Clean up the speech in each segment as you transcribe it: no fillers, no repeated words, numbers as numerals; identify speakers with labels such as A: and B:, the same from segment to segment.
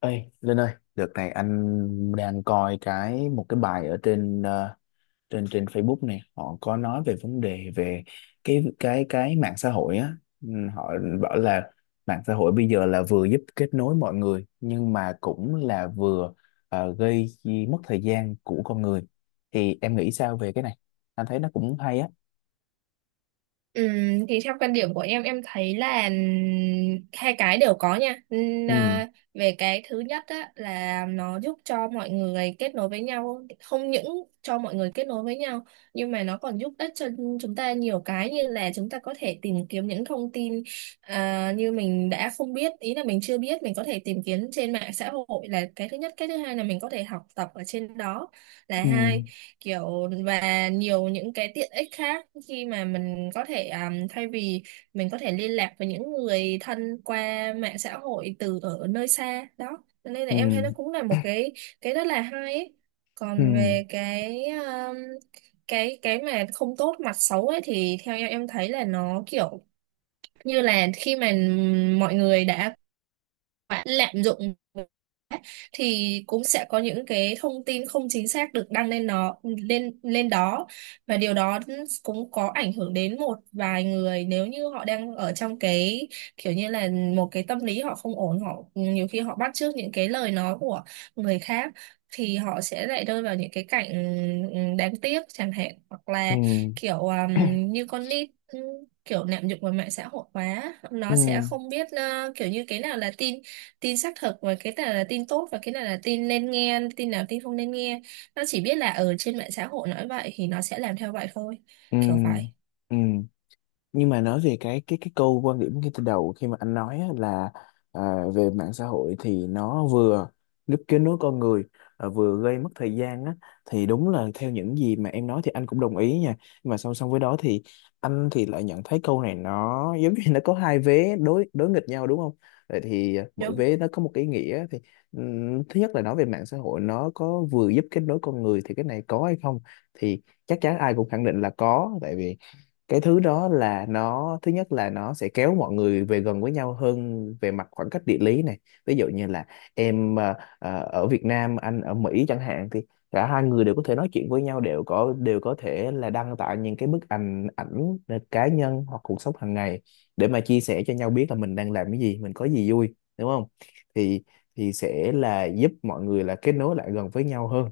A: Ê, Linh ơi, đợt này anh đang coi một cái bài ở trên trên trên Facebook này. Họ có nói về vấn đề về cái mạng xã hội á. Ừ. Họ bảo là mạng xã hội bây giờ là vừa giúp kết nối mọi người nhưng mà cũng là vừa gây mất thời gian của con người. Thì em nghĩ sao về cái này? Anh thấy nó cũng hay á.
B: Ừm, thì theo quan điểm của em thấy là hai cái đều có nha.
A: Ừ.
B: Về cái thứ nhất á, là nó giúp cho mọi người kết nối với nhau, không những cho mọi người kết nối với nhau, nhưng mà nó còn giúp ích cho chúng ta nhiều cái, như là chúng ta có thể tìm kiếm những thông tin như mình đã không biết, ý là mình chưa biết mình có thể tìm kiếm trên mạng xã hội, là cái thứ nhất. Cái thứ hai là mình có thể học tập ở trên đó, là
A: Ừ.
B: hai kiểu, và nhiều những cái tiện ích khác khi mà mình có thể thay vì mình có thể liên lạc với những người thân qua mạng xã hội từ ở nơi xa đó. Cho nên là
A: Ừ.
B: em thấy nó cũng là một cái rất là hay ấy.
A: Ừ.
B: Còn về cái mà không tốt, mặt xấu ấy, thì theo em thấy là nó kiểu như là khi mà mọi người đã quá lạm dụng thì cũng sẽ có những cái thông tin không chính xác được đăng lên, nó lên lên đó, và điều đó cũng có ảnh hưởng đến một vài người, nếu như họ đang ở trong cái kiểu như là một cái tâm lý họ không ổn, họ nhiều khi họ bắt chước những cái lời nói của người khác thì họ sẽ lại rơi vào những cái cảnh đáng tiếc chẳng hạn, hoặc
A: Ừ.
B: là
A: Ừ.
B: kiểu như con nít, kiểu lạm dụng vào mạng xã hội quá, nó sẽ
A: Ừ.
B: không biết kiểu như cái nào là tin tin xác thực, và cái nào là tin tốt, và cái nào là tin nên nghe, tin nào tin không nên nghe. Nó chỉ biết là ở trên mạng xã hội nói vậy thì nó sẽ làm theo vậy thôi,
A: Ừ.
B: kiểu vậy.
A: Ừ. Nhưng mà nói về cái câu quan điểm ngay từ đầu khi mà anh nói á, là à, về mạng xã hội thì nó vừa giúp kết nối con người, à, vừa gây mất thời gian á, thì đúng là theo những gì mà em nói thì anh cũng đồng ý nha. Nhưng mà song song với đó thì anh thì lại nhận thấy câu này nó giống như nó có hai vế đối đối nghịch nhau, đúng không? Vậy thì mỗi
B: Đúng không?
A: vế nó có một cái ý nghĩa thì thứ nhất là nói về mạng xã hội nó có vừa giúp kết nối con người thì cái này có hay không? Thì chắc chắn ai cũng khẳng định là có, tại vì cái thứ đó là nó thứ nhất là nó sẽ kéo mọi người về gần với nhau hơn về mặt khoảng cách địa lý này. Ví dụ như là em ở Việt Nam, anh ở Mỹ chẳng hạn, thì cả hai người đều có thể nói chuyện với nhau, đều có thể là đăng tải những cái bức ảnh ảnh cá nhân hoặc cuộc sống hàng ngày để mà chia sẻ cho nhau biết là mình đang làm cái gì, mình có gì vui, đúng không? Thì thì sẽ là giúp mọi người là kết nối lại gần với nhau hơn.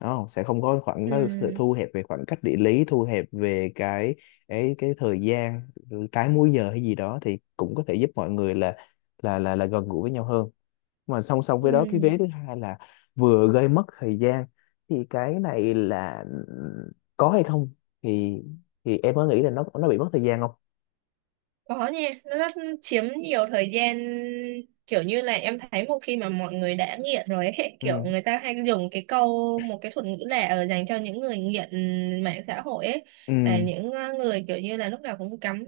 A: Đó, sẽ không có khoảng
B: Ừ,
A: nó sẽ thu hẹp về khoảng cách địa lý, thu hẹp về cái thời gian, trái múi giờ hay gì đó, thì cũng có thể giúp mọi người là là gần gũi với nhau hơn. Mà song song
B: ừ.
A: với đó, cái vế thứ hai là vừa gây mất thời gian thì cái này là có hay không? Thì thì em có nghĩ là nó bị mất thời gian không?
B: Có nhỉ, nó rất chiếm nhiều thời gian, kiểu như là em thấy một khi mà mọi người đã nghiện rồi ấy, kiểu
A: Ừ.
B: người ta hay dùng cái câu, một cái thuật ngữ là ở dành cho những người nghiện mạng xã hội ấy,
A: Ừ.
B: là những người kiểu như là lúc nào cũng cắm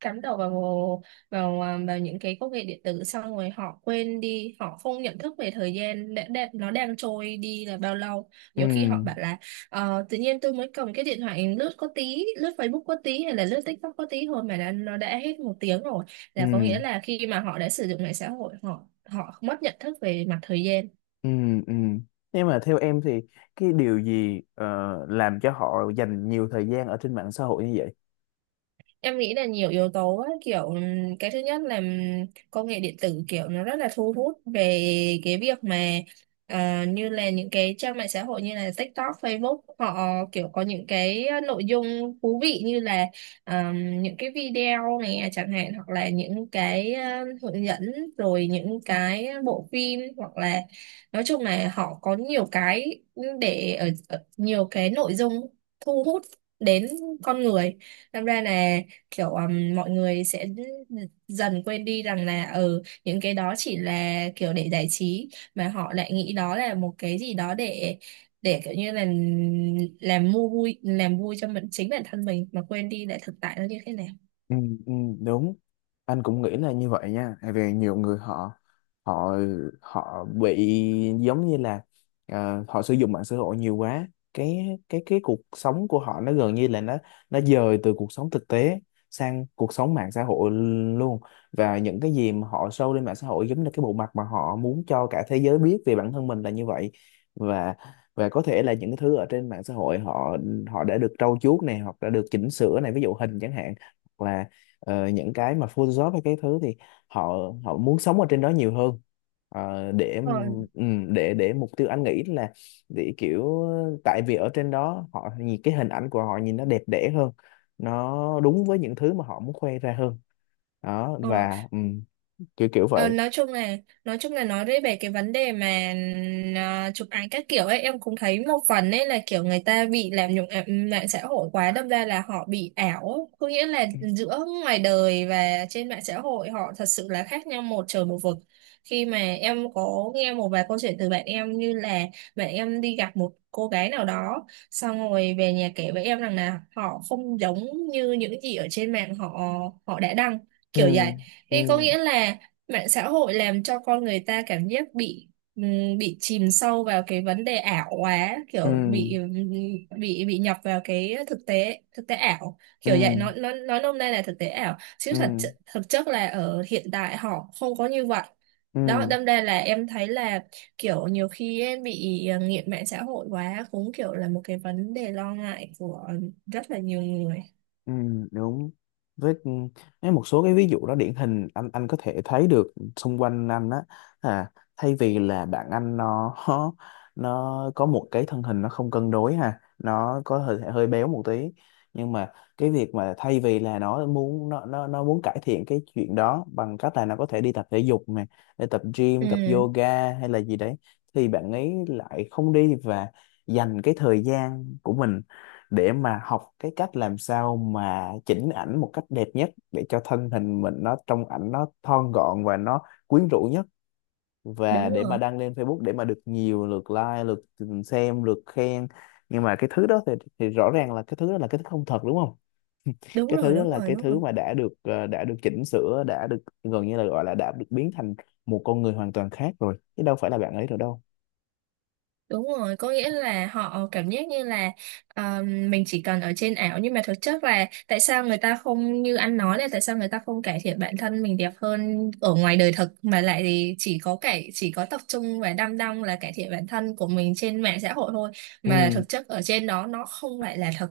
B: cắm đầu vào vào ờ, vào những cái công nghệ điện tử, xong rồi họ quên đi, họ không nhận thức về thời gian nó đang trôi đi là bao lâu.
A: Ừ.
B: Nhiều khi họ bảo là, ờ, tự nhiên tôi mới cầm cái điện thoại lướt có tí, lướt Facebook có tí, hay là lướt TikTok có tí thôi mà nó đã hết một tiếng rồi.
A: Ừ.
B: Là có nghĩa là khi mà họ đã sử dụng mạng xã hội, họ họ mất nhận thức về mặt thời gian.
A: Ừ, ừ. Nhưng mà theo em thì cái điều gì làm cho họ dành nhiều thời gian ở trên mạng xã hội như vậy?
B: Em nghĩ là nhiều yếu tố ấy, kiểu cái thứ nhất là công nghệ điện tử kiểu nó rất là thu hút về cái việc mà như là những cái trang mạng xã hội như là TikTok, Facebook, họ kiểu có những cái nội dung thú vị như là những cái video này chẳng hạn, hoặc là những cái hướng dẫn, rồi những cái bộ phim, hoặc là nói chung là họ có nhiều cái để ở nhiều cái nội dung thu hút đến con người. Làm ra là kiểu mọi người sẽ dần quên đi rằng là những cái đó chỉ là kiểu để giải trí, mà họ lại nghĩ đó là một cái gì đó để kiểu như là làm mua vui, làm vui cho chính bản thân mình, mà quên đi lại thực tại nó như thế nào.
A: Ừ, ừ, đúng. Anh cũng nghĩ là như vậy nha, tại vì nhiều người họ họ họ bị giống như là họ sử dụng mạng xã hội nhiều quá, cái cuộc sống của họ nó gần như là nó dời từ cuộc sống thực tế sang cuộc sống mạng xã hội luôn. Và những cái gì mà họ show lên mạng xã hội giống như cái bộ mặt mà họ muốn cho cả thế giới biết về bản thân mình là như vậy. Và và có thể là những cái thứ ở trên mạng xã hội, họ họ đã được trau chuốt này hoặc đã được chỉnh sửa này, ví dụ hình chẳng hạn, hoặc là những cái mà Photoshop hay cái thứ thì họ họ muốn sống ở trên đó nhiều hơn. Ờ, để để mục tiêu anh nghĩ là để kiểu tại vì ở trên đó họ nhìn cái hình ảnh của họ nhìn nó đẹp đẽ hơn, nó đúng với những thứ mà họ muốn khoe ra hơn. Đó,
B: Ờ,
A: và kiểu kiểu
B: ờ,
A: vậy.
B: nói chung là, nói về cái vấn đề mà chụp ảnh các kiểu ấy, em cũng thấy một phần ấy là kiểu người ta bị làm nhục mạng xã hội quá, đâm ra là họ bị ảo, có nghĩa là giữa ngoài đời và trên mạng xã hội họ thật sự là khác nhau một trời một vực. Khi mà em có nghe một vài câu chuyện từ bạn em, như là bạn em đi gặp một cô gái nào đó, xong rồi về nhà kể với em rằng là họ không giống như những gì ở trên mạng họ họ đã đăng,
A: Ừ.
B: kiểu vậy.
A: Ừ.
B: Thế có nghĩa là mạng xã hội làm cho con người ta cảm giác bị chìm sâu vào cái vấn đề ảo quá,
A: Ừ.
B: kiểu bị, bị nhập vào cái thực tế ảo.
A: Ừ.
B: Kiểu vậy, nó nói nôm na là thực tế ảo, chứ
A: Ừ.
B: thật thực chất là ở hiện tại họ không có như vậy.
A: Ừ.
B: Đó, đâm ra là em thấy là kiểu nhiều khi em bị nghiện mạng xã hội quá, cũng kiểu là một cái vấn đề lo ngại của rất là nhiều người.
A: Ừ, đúng. Với ừ, với một số cái ví dụ đó điển hình, anh có thể thấy được xung quanh anh á. à, Thay vì là bạn anh, nó nó có một cái thân hình nó không cân đối, ha. Nó có hơi hơi béo một tí nhưng mà cái việc mà thay vì là nó muốn cải thiện cái chuyện đó bằng cách là nó có thể đi tập thể dục này, để tập
B: Ừ,
A: gym, tập yoga hay là gì đấy, thì bạn ấy lại không đi và dành cái thời gian của mình để mà học cái cách làm sao mà chỉnh ảnh một cách đẹp nhất để cho thân hình mình nó trong ảnh nó thon gọn và nó quyến rũ nhất và
B: đúng
A: để mà
B: rồi.
A: đăng lên Facebook để mà được nhiều lượt like, lượt xem, lượt khen. Nhưng mà cái thứ đó thì, rõ ràng là cái thứ đó là cái thứ không thật, đúng không?
B: Đúng
A: Cái
B: rồi,
A: thứ đó
B: đúng
A: là
B: rồi, đúng rồi,
A: cái
B: đúng
A: thứ
B: rồi.
A: mà đã được đã được chỉnh sửa, đã được gần như là gọi là đã được biến thành một con người hoàn toàn khác rồi chứ đâu phải là bạn ấy rồi đâu.
B: Đúng rồi, có nghĩa là họ cảm giác như là, ờ, mình chỉ cần ở trên ảo, nhưng mà thực chất là tại sao người ta không, như anh nói là tại sao người ta không cải thiện bản thân mình đẹp hơn ở ngoài đời thực, mà lại thì chỉ có chỉ có tập trung và đăm đăm là cải thiện bản thân của mình trên mạng xã hội thôi, mà
A: Ừ.
B: thực chất ở trên đó nó không phải là thật.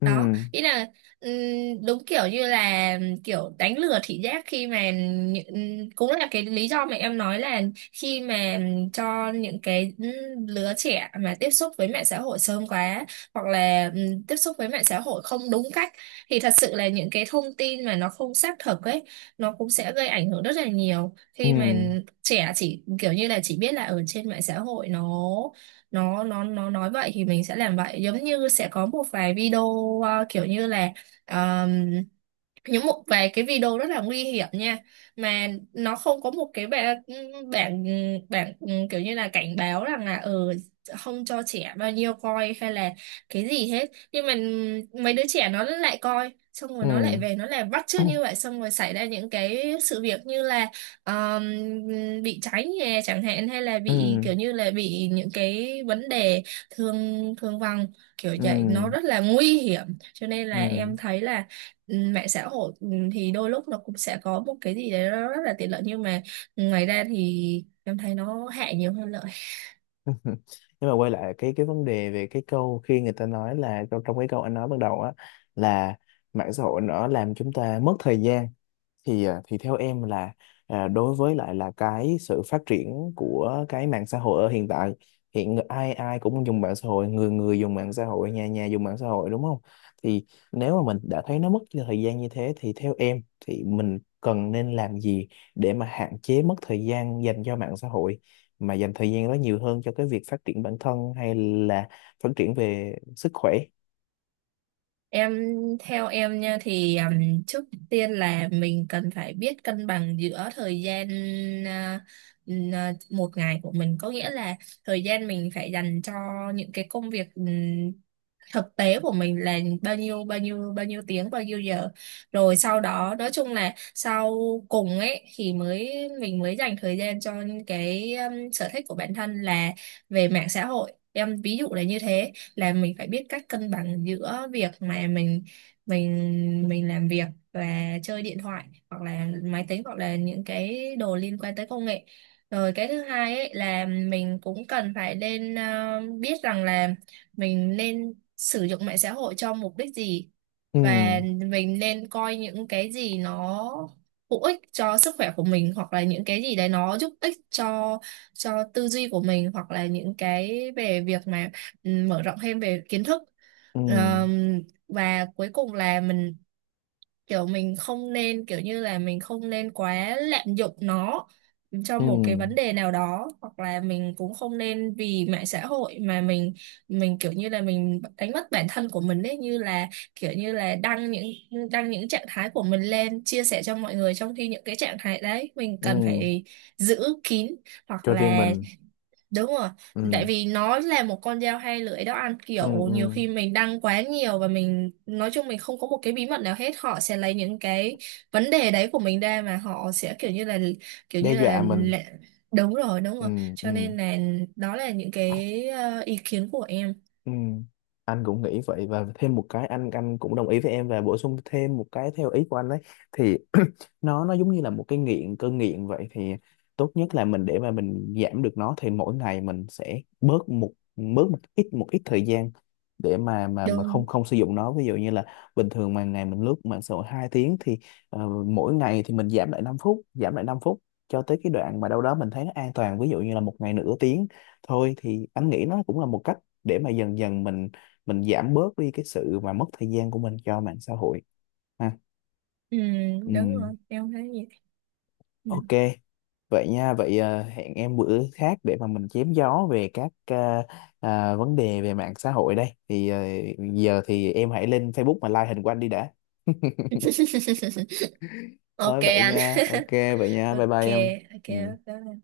A: Ừ.
B: Đó nghĩa là đúng kiểu như là kiểu đánh lừa thị giác, khi mà cũng là cái lý do mà em nói là, khi mà cho những cái lứa trẻ mà tiếp xúc với mạng xã hội sớm quá, hoặc là tiếp xúc với mạng xã hội không đúng cách, thì thật sự là những cái thông tin mà nó không xác thực ấy, nó cũng sẽ gây ảnh hưởng rất là nhiều,
A: Ừ.
B: khi mà trẻ chỉ kiểu như là chỉ biết là ở trên mạng xã hội nó nói vậy thì mình sẽ làm vậy, giống như sẽ có một vài video kiểu như là những một vài cái video rất là nguy hiểm nha, mà nó không có một cái bảng bảng bảng kiểu như là cảnh báo rằng là, ờ, không cho trẻ bao nhiêu coi hay là cái gì hết. Nhưng mà mấy đứa trẻ nó lại coi, xong rồi nó lại
A: Ừ.
B: về nó lại bắt chước như vậy, xong rồi xảy ra những cái sự việc như là um, bị cháy nhà chẳng hạn, hay là
A: Ừ.
B: bị kiểu như là bị những cái vấn đề thương thương vong, kiểu vậy, nó
A: Ừ.
B: rất là nguy hiểm. Cho nên
A: Ừ.
B: là
A: Ừ.
B: em thấy là, ừ, mạng xã hội, ừ, thì đôi lúc nó cũng sẽ có một cái gì đấy nó rất là tiện lợi, nhưng mà ngoài ra thì em thấy nó hại nhiều hơn lợi.
A: Nhưng mà quay lại cái vấn đề về cái câu khi người ta nói là trong cái câu anh nói ban đầu á, là mạng xã hội nó làm chúng ta mất thời gian thì thì theo em là đối với lại là cái sự phát triển của cái mạng xã hội ở hiện tại, hiện ai ai cũng dùng mạng xã hội, người người dùng mạng xã hội, nhà nhà dùng mạng xã hội, đúng không? Thì nếu mà mình đã thấy nó mất thời gian như thế thì theo em thì mình cần nên làm gì để mà hạn chế mất thời gian dành cho mạng xã hội mà dành thời gian đó nhiều hơn cho cái việc phát triển bản thân hay là phát triển về sức khỏe?
B: em Theo em nha thì trước tiên là mình cần phải biết cân bằng giữa thời gian, à, một ngày của mình, có nghĩa là thời gian mình phải dành cho những cái công việc thực tế của mình là bao nhiêu, bao nhiêu tiếng, bao nhiêu giờ, rồi sau đó nói chung là sau cùng ấy thì mình mới dành thời gian cho cái sở thích của bản thân, là về mạng xã hội, em ví dụ là như thế, là mình phải biết cách cân bằng giữa việc mà mình mình làm việc và chơi điện thoại, hoặc là máy tính, hoặc là những cái đồ liên quan tới công nghệ. Rồi cái thứ hai ấy là mình cũng cần phải nên biết rằng là mình nên sử dụng mạng xã hội cho mục đích gì,
A: Ừ.
B: và mình nên coi những cái gì nó hữu ích cho sức khỏe của mình, hoặc là những cái gì đấy nó giúp ích cho tư duy của mình, hoặc là những cái về việc mà, ừ, mở rộng thêm về kiến thức.
A: Ừ.
B: Ờm, và cuối cùng là mình kiểu mình không nên, kiểu như là mình không nên quá lạm dụng nó cho
A: Ừ.
B: một cái vấn đề nào đó, hoặc là mình cũng không nên vì mạng xã hội mà mình kiểu như là mình đánh mất bản thân của mình ấy, như là kiểu như là đăng những trạng thái của mình lên chia sẻ cho mọi người, trong khi những cái trạng thái đấy mình cần
A: Ừ.
B: phải giữ kín, hoặc
A: Cho riêng
B: là.
A: mình.
B: Đúng rồi, tại
A: Ừ.
B: vì nó là một con dao hai lưỡi đó anh,
A: Ừ.
B: kiểu nhiều
A: Ừ.
B: khi mình đăng quá nhiều và mình nói chung mình không có một cái bí mật nào hết, họ sẽ lấy những cái vấn đề đấy của mình ra mà họ sẽ kiểu như là, kiểu
A: Đe
B: như là,
A: dọa mình.
B: là. Đúng rồi, đúng
A: Ừ.
B: rồi,
A: Ừ.
B: cho nên là đó là những cái ý kiến của em.
A: Ừ, anh cũng nghĩ vậy và thêm một cái, anh cũng đồng ý với em và bổ sung thêm một cái theo ý của anh đấy thì nó giống như là một cái nghiện, cơn nghiện vậy thì tốt nhất là mình để mà mình giảm được nó thì mỗi ngày mình sẽ bớt một ít thời gian để mà không
B: Đúng.
A: không sử dụng nó. Ví dụ như là bình thường mà ngày mình lướt mạng xã hội 2 tiếng thì mỗi ngày thì mình giảm lại 5 phút, giảm lại 5 phút cho tới cái đoạn mà đâu đó mình thấy nó an toàn, ví dụ như là một ngày nửa tiếng thôi, thì anh nghĩ nó cũng là một cách để mà dần dần mình giảm bớt đi cái sự mà mất thời gian của mình cho mạng xã hội, ha.
B: ừ, Đúng
A: Ừ,
B: rồi em thấy gì. Ừ.
A: ok. Vậy nha, vậy hẹn em bữa khác để mà mình chém gió về các vấn đề về mạng xã hội đây thì giờ thì em hãy lên Facebook mà like hình của anh đi đã. Thôi
B: Ok
A: vậy
B: anh.
A: nha, ok, vậy nha, bye bye
B: Ok.
A: em. Ừ.
B: Ok.